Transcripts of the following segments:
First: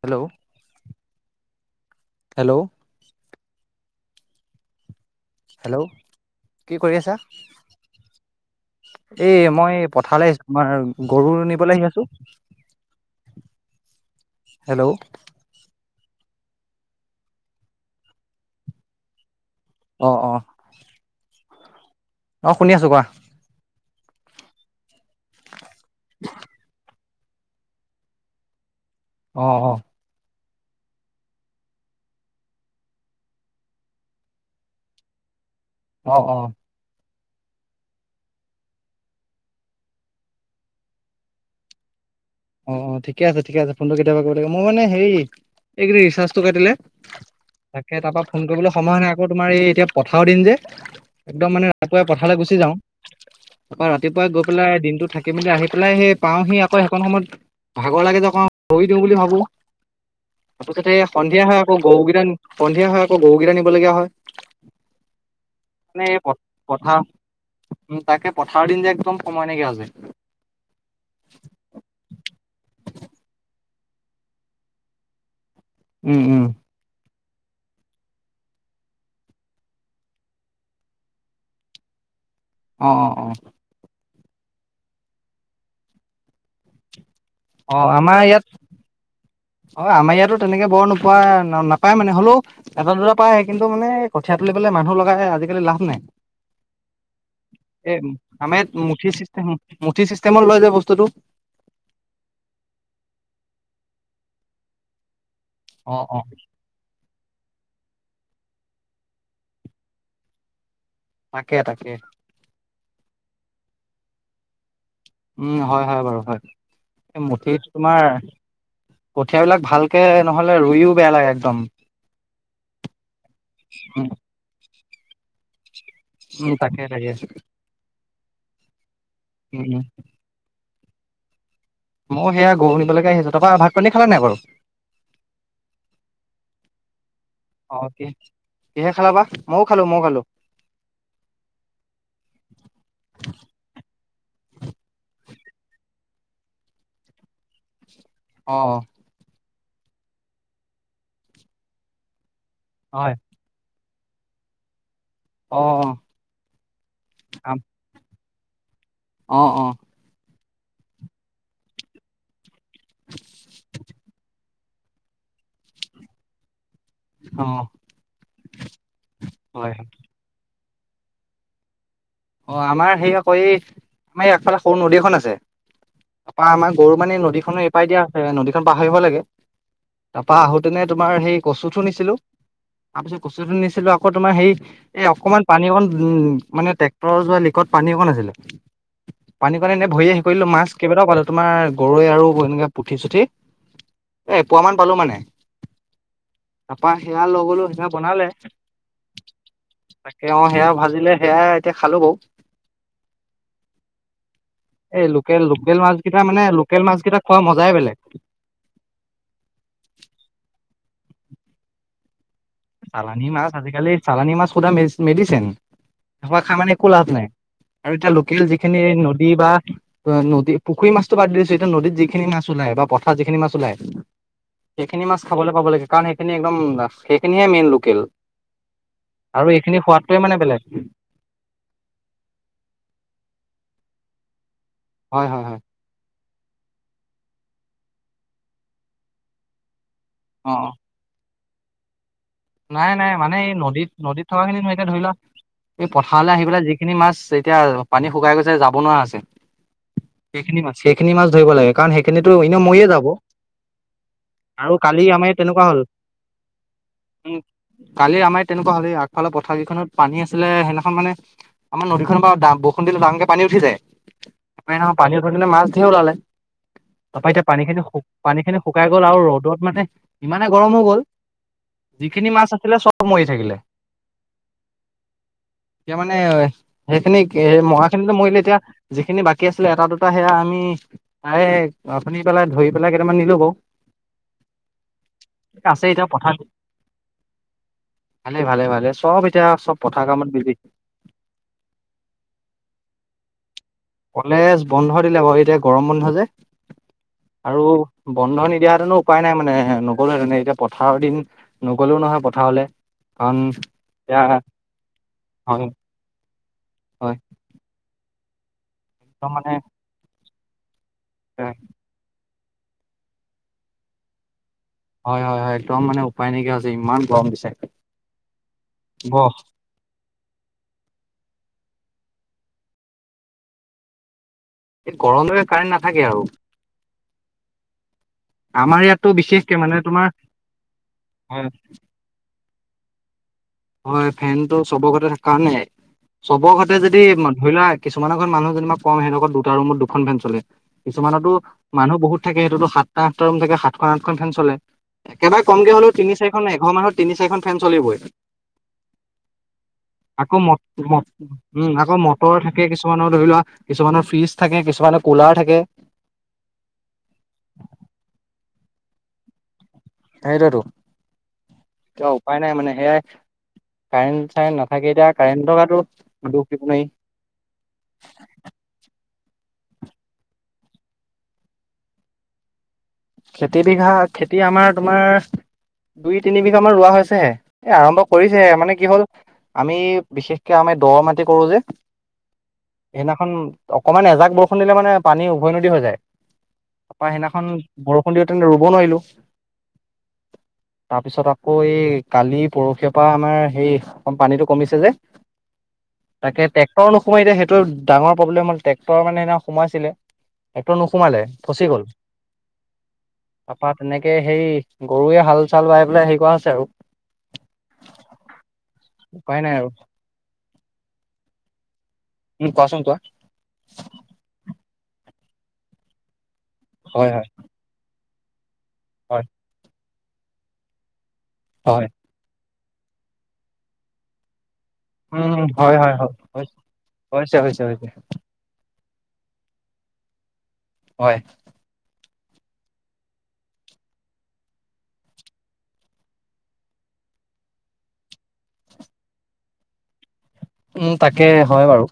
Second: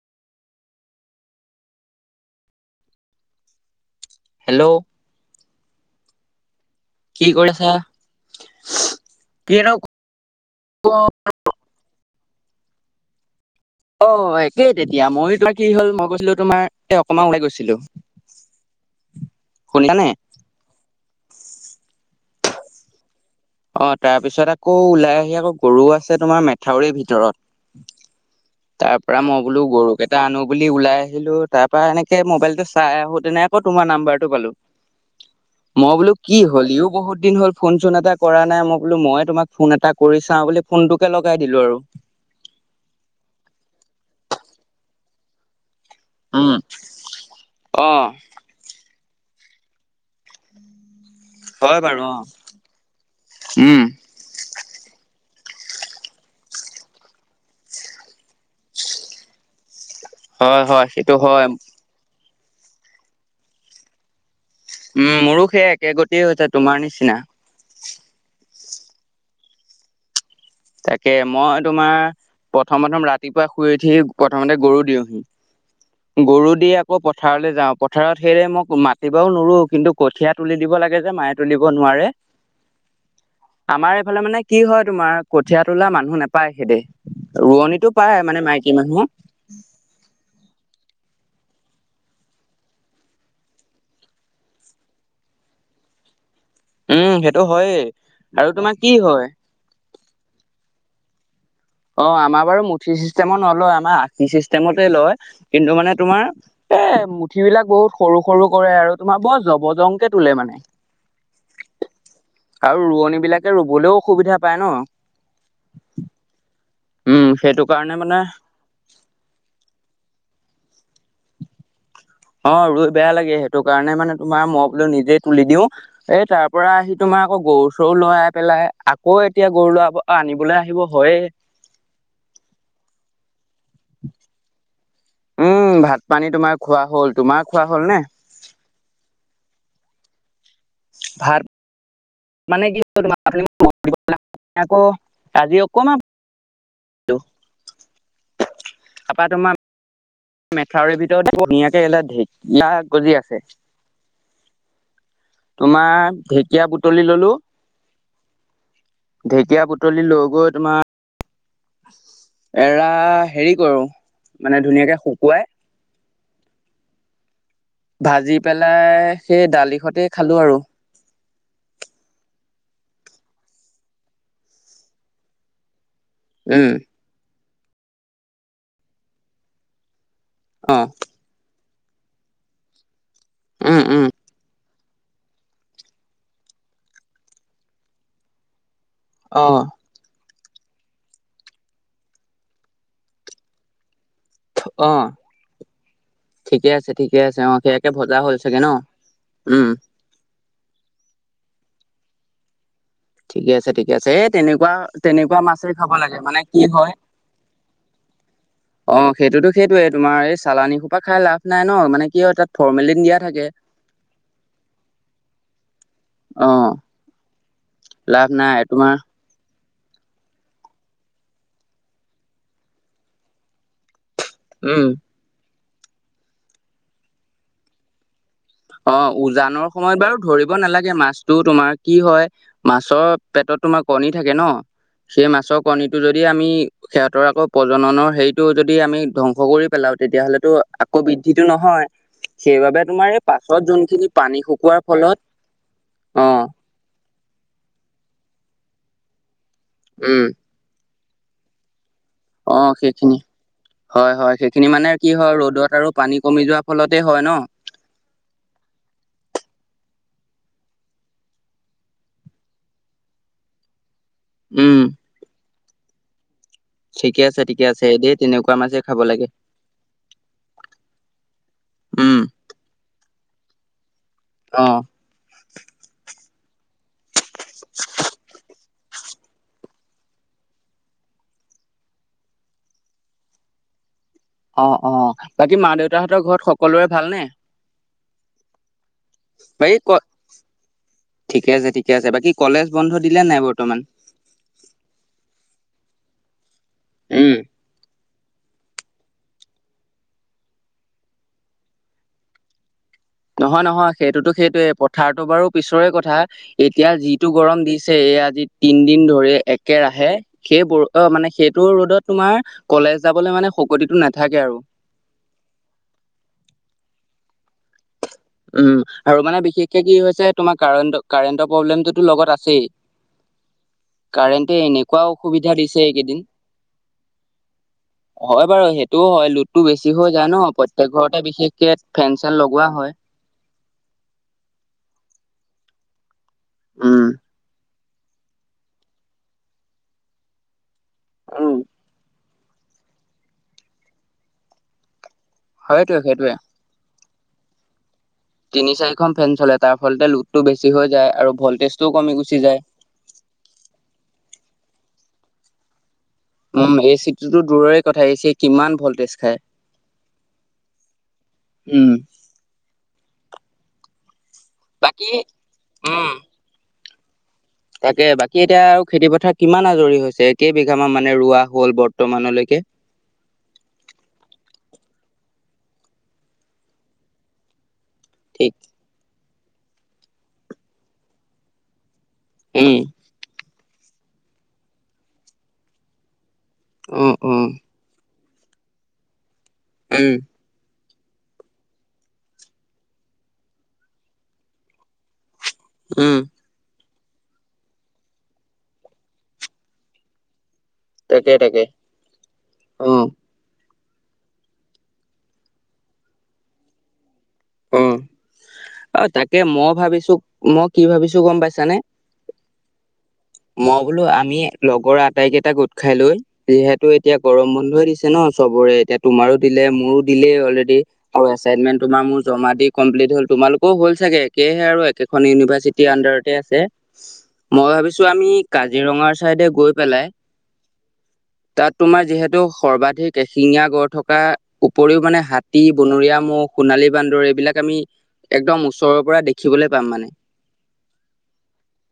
Hello hello. Hello. Hello কি কৰি আছা। কৰি আছা? এ কিনো মই পথাৰলৈ আহিছো আমাৰ গৰু নিবলৈ আহি আছো। অ একেই হেল্ল' তেতিয়া মই তোৰা কি হ'ল মগজ। ছিলো তোমাৰ এ অকণমান ওলাই গৈছিলো। শুনিছানে? অ অ। অ শুনি আছো কোৱা। অ তাৰ পিছত আকৌ ওলাই আহি আকৌ গৰু আছে তোমাৰ মেথাউৰি ভিতৰত। তাৰ পৰা মই অ বোলো অ গৰু কেইটা আনো। বুলি ওলাই আহিলো তাৰ পৰা এনেকে মোবাইলটো চাই আহো তেনে আকৌ তোমাৰ নাম্বাৰটো পালো। মই বোলো অ অ কি হ'ল ইও বহুত দিন হ'ল ফোন চোন এটা। কৰা নাই মই বোলো মই তোমাক ফোন এটা কৰি চাওঁ বুলি ফোনটোকে লগাই দিলো আৰু। অ অ ঠিকে আছে ঠিকে আছে ফোনটো কেতিয়াবা কৰিব লাগে মই মানে হেৰি এইকেইি ৰিচাৰ্জটো উম কাটিলে অ তাকে তাৰ পৰা ফোন কৰিবলৈ সময় নাই তোমাৰ এই এতিয়া পথাৰও দিন যে একদম মানে হয় বাৰু ৰাতিপুৱাই অ পথালৈ গুচি যাওঁ উম তাপা ৰাতিপুৱাই গৈ পেলাই দিনটো থাক মেলি আহি পেলাই সেই পাওঁহি আকৌ সেইখন সময়ত ভাগৰ লাগে যেক ভৰি দিওঁ বুলি ভাবো হয় হয় তাপিছতে সেইটো সন্ধিয়া হয় আকৌ গৰুকেইটা সন্ধিয়া হৈ আকৌ গৰুকেইটা নিবলগীয়া হয় উম মোৰো সেইয়াই মানে একেগতিয়েই হৈছে তোমাৰ পথাৰ নিচিনা উম তাকে পথাৰৰ দিন যে একদম সময় নাইকিয়া হৈছে তাকে মই তোমাৰ প্ৰথম প্ৰথম ৰাতিপুৱা শুই উঠি প্ৰথমতে গৰু দিওঁহি উম, উম, গৰু দি আকৌ প পথাৰলৈ যাওঁ পথাৰত সেইৰে মোক মাতিবাও নুৰো কিন্তু কঠীয়া তুলি দিব লাগে যে মায়ে তুলিব নোৱাৰে অ অ অ আমাৰ মানে কি হয় তোমাৰ কঠীয়া তোলা মানুহ নাপায় সেখিতে অ', ৰোৱনীটো পায় আমাৰ মানে ইয়াত মাইকী মানুহ অ আমাৰ ইয়াতো তেনেকে বৰ নোপোৱা নাপায় মানে হ'লেও এটা দুটা পাই কিন্তু মানে কঠিয়া তুলিবলে মানুহ লগাই আজিকালি লাভ নাই উম সেইটো হয়েই এ আৰু আমা তোমাৰ ইয়াত কি মুঠি হয় চিষ্টেম মুঠি চিষ্টেমত লয় যে বস্তু বস্তুটো অ আমাৰ বাৰু মুঠি চিষ্টেমত নলয় আমাৰ আশী চিষ্টেমতে লয় কিন্তু মানে অ', তোমাৰ অ', এ মুঠিবিলাক বহুত সৰু সৰু কৰে আৰু তোমাৰ বৰ জবৰ জমকে তোলে মানে তাকে তাকে আৰু ৰোৱনী বিলাকে ৰুবলৈও অসুবিধা পায় ন উম হয় হয় বাৰু হয় এই উম মুঠি সেইটো কাৰণে তোমাৰ মানে কঠিয়া বিলাক ভালকে নহ'লে ৰুইও বেয়া লাগে একদম অ ৰুই বেয়া লাগে সেইটো কাৰণে উম, মানে তোমাৰ মই বোলো নিজেই তুলি দিও এই তাৰ উম, পৰা তাকে আহি তাকে তোমাৰ আকৌ গৰু চৰু লৰাই পেলাই আকৌ এতিয়া উম, গৰু উম, লৰাই আনিবলৈ আহিব হয় মই সেয়া গৰু নিবলৈকে আহিছো তাপা ভাত পানী খালা নাই বাৰু উম ভাত পানী তোমাৰ খোৱা হল তোমাৰ খোৱা হল নে মও খালো মও খালো ভাত মানে কি তোম আকৌ জিওক কমা [unintelligible] অ', অ', তাপা তোমাৰ মেথাউৰ ভিতৰত ধুনীয়াকে এলা ঢেকীয়া হয়। গজি আছে অ', তোমাৰ ঢেকীয়া বুটলি ললো অ', অ', ঢেকীয়া অ', বুতলি লৈ গৈ তোমাৰ এৰা হেৰি কৰো মানে ধুনীয়াকে শুকুৱাই অ', ভাজি পেলাই সেই হয় দালি ভাতে খালো আৰু অ আমাৰ সেই আকৌ এই আমাৰ আগফালে সৰু নদী এখন আছে তাপা উম আমাৰ গৰু মানে নদীখনো এপাৰই দিয়া আছে নদীখন পাহৰিব লাগে তাৰপা অ আহোতেনে তোমাৰ সেই কচুঠো নিছিলো তাৰপিছত কচুথো উম নিছিলো উম আকৌ তোমাৰ সেই এই অকমান পানী অকণ উম মানে ট্ৰেক্টৰৰ যোৱা লিকত পানী অকণ আছিলে অ পানী কনে নে ভয়ে কৰিলো মাছ কেইবটাও পালো তোমাৰ গৰৈ আৰু এনেকে পুঠি চুঠি এপুৱা মান অ পালো মানে ঠিকে তাৰপা আছে ঠিকে সেয়া আছে লৈ অ গলো সেয়া সেয়াকে ভজা বনালে হ'ল চাগে ন উম তাকে অ সেয়া ভাজিলে সেয়া এতিয়া খালো বাউ ঠিকে আছে ঠিকে আছে এ তেনেকুৱা এই তেনেকুৱা লোকেল মাছেই লোকেল খাব লাগে মাছকেইটা মানে কি লোকেল হয় মাছকেইটা খোৱা মজাই বেলেগ। অ সেইটোতো সেইটোৱে তোমাৰ এই চালানী সোপা খাই লাভ নাই ন মানে কি হয় তাত ফৰ্মেলিন দিয়া চালানী থাকে মাছ আজিকালি চালানী মাছ সোধা মেডিচন সেইখোপা অ খাই মানে একো লাভ নাই আৰু এতিয়া লাভ লোকেল নাই যিখিনি তোমাৰ নদী বা নদী পুখুৰী মাছটো বাদ দিছো এতিয়া নদীত যিখিনি মাছ ওলায় বা পথাৰ যিখিনি মাছ ওলায় উম, সেইখিনি মাছ খাবলৈ পাব লাগে কাৰণ সেইখিনি একদম সেইখিনিহে মেইন লোকেল অ আৰু উজানৰ এইখিনি সময়ত বাৰু সোৱাদটোৱে মানে ধৰিব বেলেগ নালাগে মাছটো তোমাৰ কি হয় মাছৰ পেটত তোমাৰ কণী থাকে ন হয় সেই হয় মাছৰ হয় কণীটো যদি যদি আমি সিহঁতৰ আকৌ প্ৰজননৰ সেইটো যদি আমি ধ্বংস কৰি পেলাও তেতিয়াহলেতো অ অ আকৌ বৃদ্ধিটো নহয় সেইবাবে নাই তোমাৰ নাই এই মানে পাছত নদীত যোনখিনি নদীত পানী থকা খিনি নহয়, শুকোৱাৰ এতিয়া ধৰি লোৱা ফলত এই পথাৰলৈ অ' আহি পেলাই যিখিনি মাছ এতিয়া পানী শুকাই গৈছে যাব নোৱাৰা আছে উম, সেইখিনি মাছ সেইখিনি মাছ ধৰিব লাগে কাৰণ সেইখিনিতো অ' এনেও মৰিয়ে যাব সেইখিনি হয় হয় সেইখিনি আৰু মানে কালি কি আমাৰ হয় ইয়াত তেনেকুৱা ৰ'দত হ'ল আৰু পানী কমি যোৱা ফলতে হয় ন। উম কালি আমাৰ তেনেকুৱা হ'লে আগফালৰ পথাৰ কেইখনত পানী আছিলে সেইদিনাখন মানে আমাৰ নদীখনৰ বা বৰষুণ দিলে ডাঙকে পানী উঠি যায় উম, পানী হয় পানী উঠোতে মাছ ধেই ওলালে ঠিকে তাৰপা আছে, এতিয়া ঠিকে পানী খিনি আছে দেই পানী তেনেকুৱা খিনি মাছেই শুকাই খাব গ'ল আৰু লাগে ৰ'দত মানে ইমানে গৰম হৈ গ'ল [inaudible] যিখিনি মাছ আছিলে চব মৰি থাকিলে অ'। মানে সেইখিনি মৰা খিনিতো মৰিলে এতিয়া যিখিনি বাকী আছিলে এটা দুটা সেয়া আমি ত আপুনি পেলাই ধৰি পেলাই কেইটামান নিলো বাউ অ অ বাকী মা এতিয়া দেউতাহঁতৰ পথাৰ ঘৰত সকলোৰে ভালনে ভালে ভালে ভালে চব এতিয়া চব বাকী ক পথাৰ কামত বিজি ঠিকে আছে ঠিকে আছে বাকী কলেজ বন্ধ দিলে নাই বৰ্তমান। কলেজ বন্ধ দিলে বাৰু এতিয়া গৰম বহ যে আৰু বন্ধ নিদিয়াতেনো উপায় নাই মানে নগ'লেহঁতেনে এতিয়া পথাৰৰ দিন নগলেও নহয় পথাৰলে নহয় নহয় সেইটোতো সেইটোয়ে পথাৰতটো বাৰু পিছৰে কথা এতিয়া হয় একদম যিটো গৰম দিছ আছে আজি তিনদিন ধৰি মানে একেৰা আহে সেই ব অ মানে হয় সেইটো ৰ'দত তোমাৰ কলেজ যাবলৈ মানে শকতিটো নাথাকে আৰু হয় হয় হয় একদম মানে উপায় নেকিয়া হৈছে ইমান গৰম দিছে উম আৰু বহ মানে বিশেষকে কি হৈছে তোমাৰ কাৰেণ্ট কাৰেণ্টৰ প্ৰব্লেমটো তো লগত আছেই কাৰেণ্টে এই এনেকুৱা গৰমলৈকে অসুবিধা কাৰেণ্ট দিছে নাথাকে আৰু এইকেইদিন হয় বাৰু আমাৰ সেইটোও ইয়াততো হয় বিশেষকে লোডটো মানে বেছি তোমাৰ হৈ যায় ন প্ৰত্যয়েক ঘৰতে হয় বিশেষকে ফেন চেন লগোৱা হয় হয় ফেন টো চবৰ ঘৰতে থাকে কাৰণে চবৰ ঘৰতে যদি উম ধৰি লোৱা কিছুমানৰ ঘ মানুহ যেনিবা কম সিহঁতৰ দুটা ৰুমত দুখন ফেন চলে কিছুমানতো মানুহ বহুত থাকে সেইটোতো সাতটা আঠটা ৰুম থাকে সাতখন আঠখন ফেন চলে একেবাৰে কমকে হলে হয়টোৱে সেইটোৱে তিনিচাৰি খন এঘৰ মানুহত তিনি চাৰিখন ফেন চলিবই তিনি চাৰিখন ফেন চলে তাৰ ফলতে আকৌ লোডটো ম বেছি হৈ যায় আৰু উম ভল্টেজটোও আকৌ কমি মটৰ গুচি যায়। থাকে কিছুমানৰ ধৰি কিছুমানৰ ফ্ৰিজ থাকে কিছুমানৰ কুলাৰ থাকে উম এ চিটোতো দূৰৰে কথাছে কিমান ভল্টেজ খায় সেইটোতো উম এতিয়া উপায় নাই মানে সেয়াই কাৰেণ কাৰেন্ট নাথাকেই এতিয়া বাকী কাৰেণ্ট গাতো উম দুখ দিব নোৱাৰি। তাকে বাকী এতিয়া আৰু খেতি পথাৰ কিমান আজৰি হৈছে কেইবিঘামান মানে ৰোৱা হল বৰ্তমানলৈকে খেতি বিঘা খেতি আমাৰ তোমাৰ দুই তিনি বিঘা মান ৰোৱা হৈছেহে এ আৰম্ভ কৰিছে ঠিক মানে কি হল আমি বিশেষকে আমি দ মাটি কৰো যে উম সেইদিনাখন অকমান এজাক বৰষুণ দিলে মানে পানী উভৈনদী হৈ যায়। অ তাৰপৰা অ সেইদিনাখন বৰষুণ দিও তেনে ৰুব নোৱাৰিলো। উম তাৰপিছত আকৌ এই কালি পৰহিয় পৰা আমাৰ হেই অকণ পানীটো কমিছে যে। উম তাকে ট্ৰেক্টৰ নোসোমাই এতিয়া সেইটো ডাঙৰ প্ৰব্লেম হ'ল ট্ৰেকটৰ মানে হেইদিনা সোমাইছিলে একটো নোসুমালে ফচি গল। আহ। তপা তেনেকে হেৰি গৰুৱে হাল চাল বাই পেলাই হেৰি কৰা আছে আৰু অ অ তাকে উপায় নাই আৰু মই ভাবিছো মই কি ভাবিছো গম পাইছানে? ওম কোৱা ছুণ মই বোলো আমি লগৰ আটাই কেইটা গোট খাই লৈ যিহেতু হয় এতিয়া হয় গৰম বন্ধই দিছে ন। চবৰে এতিয়া হয় তোমাৰো দিলে মোৰো দিলে অলৰেডি আৰু এচাইনমেন্ হয় তোমাৰ ম জা দি কমপ্লট হ'ল তুমালকও হল চাগে। সয়েহে আৰু একেখন উম হয় ইউনিভাৰ্চিটিৰ হয় হয় আনডাৰতে হয় আছে হৈছে হৈছে মই হৈছে ভাবিছো। আমি কাজিৰঙা চাইডে গৈ পেলাই হয় তাত তোমাৰ যিহেতু টো সৰ্বাধিক এশিঙীয়া গড় থকা উপৰিও মানে হাতী বনৰীয়া মহ সোণালী বান্দৰে সবিলাক আমি একদম ওচৰৰ পৰা দেখিবলৈ পাম মানে। উম তাকে হয় বাৰু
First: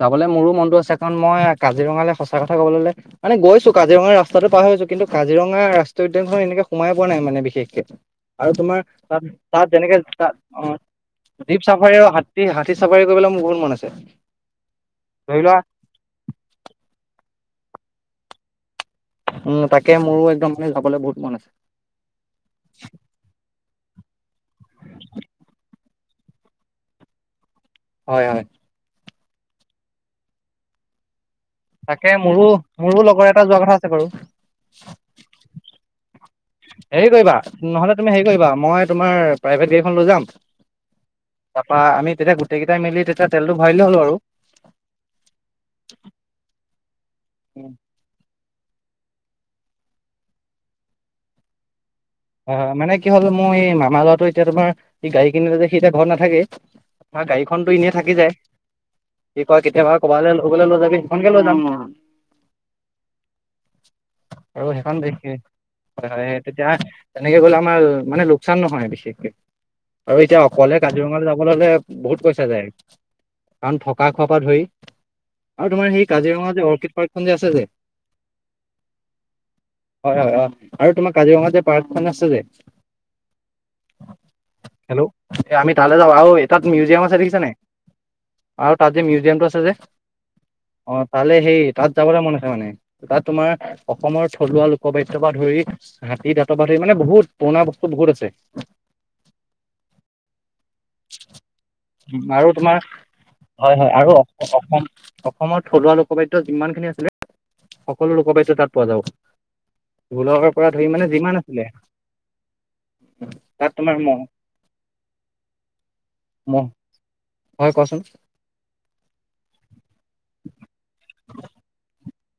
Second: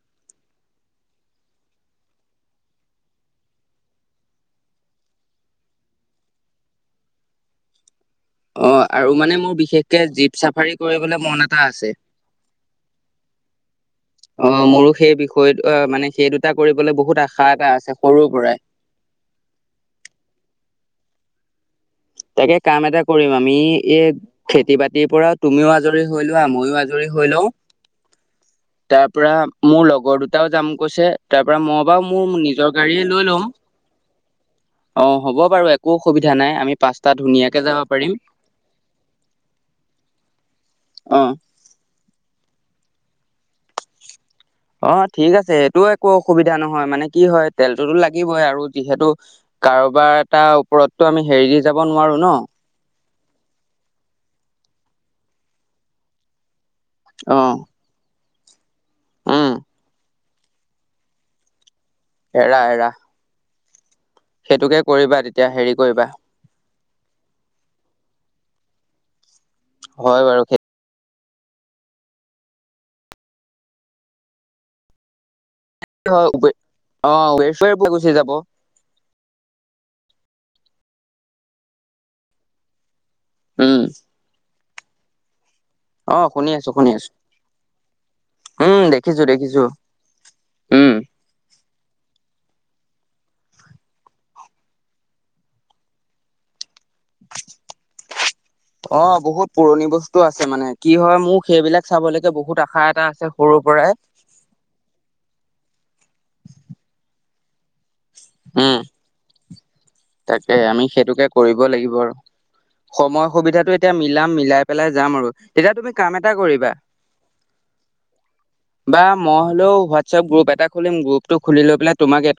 যাবলৈ মোৰো মনতটো আছে কাৰণ মই কাজিৰঙালৈ সঁচা কথা কবলে মানে গৈছো কাজিৰঙা ৰাস্তাতটো পাই কিন্তু কাজিৰঙা ৰাষ্ট্ৰীয় উদ্যানখন এনেকে সোমাই পোৱা নাই মানে বিশেষকে। আৰু অ তোমাৰ আৰু মানে মোৰ তাত যেনেকে বিশেষকে জীপ তাত অ চাফাৰী কৰিবলৈ মন এটা জীপ আছে চাফাৰীও হাতী হাতী চা অ মোৰো সেই ধৰি বিষয় লোৱা মানে সেই দুটা কৰিবলে বহুত আ শা এটা আছে সৰুৰ পৰাই উম তাকে মোৰো একদম মানে যাবলৈ বহুত মন আছে। তাকে কাম এটা কৰিম আমি এই খেতি বাতিৰ পৰা তুমিও আজৰি। ধৰি লোৱা আময়ো আজৰি হৈ লও হয় হয় তাৰ পৰা মোৰ লগৰ দুটাও যাম কৈছে তাৰ পৰা মই বাৰু তাকে মোৰ মোৰো নিজৰ মোৰো গাড়ীয়ে লগৰ লৈ এটা লম যোৱা কথা আছে বাৰু অহ হ'ব বাৰু একো অসুবিধা। অসুবিধা নাই আমি পাচ হেৰি কৰিবা নহলে তুমি হেৰি কৰিবা মই তোমাৰ প্ৰাইভেট গাড়ীখন লৈ যাম। অ তাৰপা আমি তেতিয়া গোটেই কেইটাই মিলি তেতিয়া তেলটো ভৰালে দিলে হল আৰু অহ ঠিক আছে সেইটো একো অসুবিধা নহয় মানে কি হয় তেলটোতো লাগিবই আৰু যিহেতু কাৰোবাৰ এটা ওপৰতটো আমি হেৰি দি যাব নোৱাৰো ন হয় মানে কি হ'ল মই এই মামা ল'ৰাটো এতিয়া তোমাৰ গাড়ী কিনিলে যে সি এতিয়া ঘৰত নাথাকে আমাৰ অ গাড়ীখন তো এনে থাকি যায়। কি উম কয় কেতিয়াবা কবালৈ লগলে লৈ যাবি সেইখনকে লৈ যাম ন এৰা এৰা। আৰু সেইটোকে সেইখন দে কৰিবা তেতিয়া হেৰি কৰিবা হয় হয় তেতিয়া তো আমাৰ‌ লোকচান বিশেষ কে অ আৰু হয় বাৰু এতিয়া। কাজিৰঙা যাবলৈ কব গলে বহুত পইছা যায় কাৰণ থকা খোৱাৰ পৰা ধৰি আৰু তোমাৰ সেই কাজিৰঙা যে অৰ্কিড অ পাৰ্কখন যে আছে যে ৱেবছাইট গুচি যাব হয় হয় হয় আৰু তোমাৰ কাজিৰঙা যে পাৰ্কখন আছে যে- উম হেল্ল' এ আমি তালৈ যাম অ আৰু এ শুনি তাত আছো শুনি মিউজিয়াম আছো আছে দেখিছে নে আৰু উম তাত যে দেখিছো মিউজিয়াম টো আছে দেখিছো যে উম অহ তাত সেই তাত যাবলৈ মন। হয় মানে তাত তোমাৰ অসমৰ থলুৱা লোকবাদ্যয় পৰা ধৰি হাতী দাঁত বা ধৰি মানে বহুত পুৰণা বস্তু বহুত আছে। অ বহুত পুৰণি বস্তু আছে মানে কি হয় মোক সেইবিলাক চাবলৈকে আৰু বহুত তোমাৰ আশা এটা আছে সৰুৰ হয় পৰা। আৰু অসম অসমৰ থলুৱা লোকবাদ্য যিমান খিনি আছিলে। সকলো লোকবাদ্য তাত উম পোৱা যাব। ঢোলৰ তাকে পৰা আমি ধৰি মানে সেইটোকে যিমান কৰিব আছিলে লাগিব আৰু সময় তাত সুবিধাটো এতিয়া তোমাৰ মহ মিলাম মিলাই পেলাই যাম আৰু তেতিয়া তুমি কাম এটা মহ কৰিবা হয় ক বা মই হ'লেও হোৱাটছএপ গ্ৰুপ এটা খুলিম গ্ৰুপটো খুলি লৈ পেলাই তোমাক এদ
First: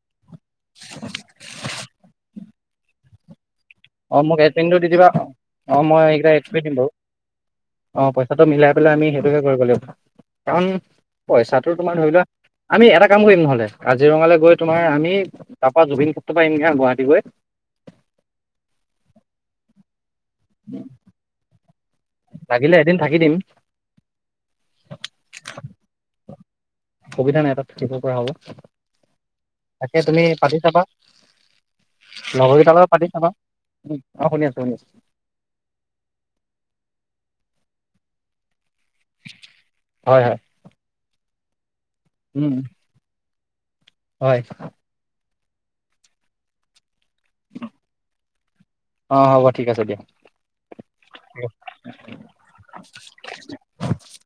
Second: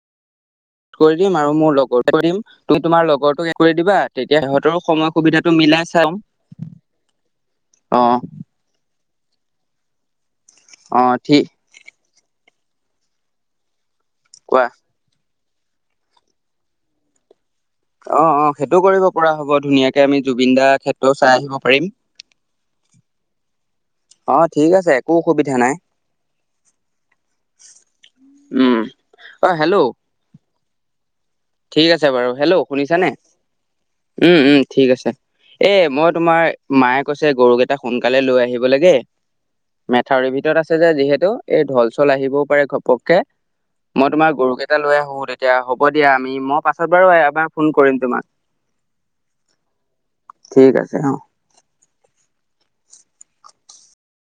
কৰি দিম আৰু মোৰ লগৰ কৰিম ত তোমাৰ লগৰ কৰি দিবা অ' মোক তেতিয়া এডমিনটো সিহঁতৰ দি দিবা সময় সুবিধাটো মিলাই চাওঁ অহ পইচাটো মিলাই পেলাই আমি সেই তেনে কৰিব লাগিব কাৰণ অ ঠিক পইচাটো তোমাৰ ধৰি লোৱা আমি এটা কাম কৰিম নহ'লে কাজিৰঙালৈ গৈ কোৱা তোমাৰ আমি তাৰপৰা জুবিন ক্ষেত্ৰৰ পৰা আহিম হা গুৱাহাটী গৈ অহ অহ সেইটো কৰিব পৰা হ'ব ধুনীয়াকে আমি জুবিন দাৰ ক্ষেত্ৰও চাই আহিব পাৰিম লাগিলে এদিন থাকি দিম। অ ঠিক আছে একো অসুবিধা নাই সুবিধা নাই তাত থাকিব পৰা হ'ব উম অ হেল্ল' তাকে তুমি পাতি চাবা ঠিক আছে বাৰু হেল্ল' লগৰকেইটাৰ লগত পাতি শুনিছানে চাবা অ উম শুনি আছো উম শুনি আছো ঠিক আছে এ মই তোমাৰ মায়ে কৈছে গৰুকেইটা সোনকালে লৈ আহিব লাগে হয় মেথাউৰিৰ হয় ভিতৰত আছে যে যিহেতু এই ঢল চল আহিবও উম পাৰে ঘপককে মই তোমাৰ হয় গৰুকেইটা লৈ আহো তেতিয়া হ'ব দিয়া আমি মই পাছত বাৰু এবাৰ ফোন কৰিম তোমাক অ হ'ব ঠিক আছে দিয়া। ঠিক আছে অ [inaudible] [unintelligible]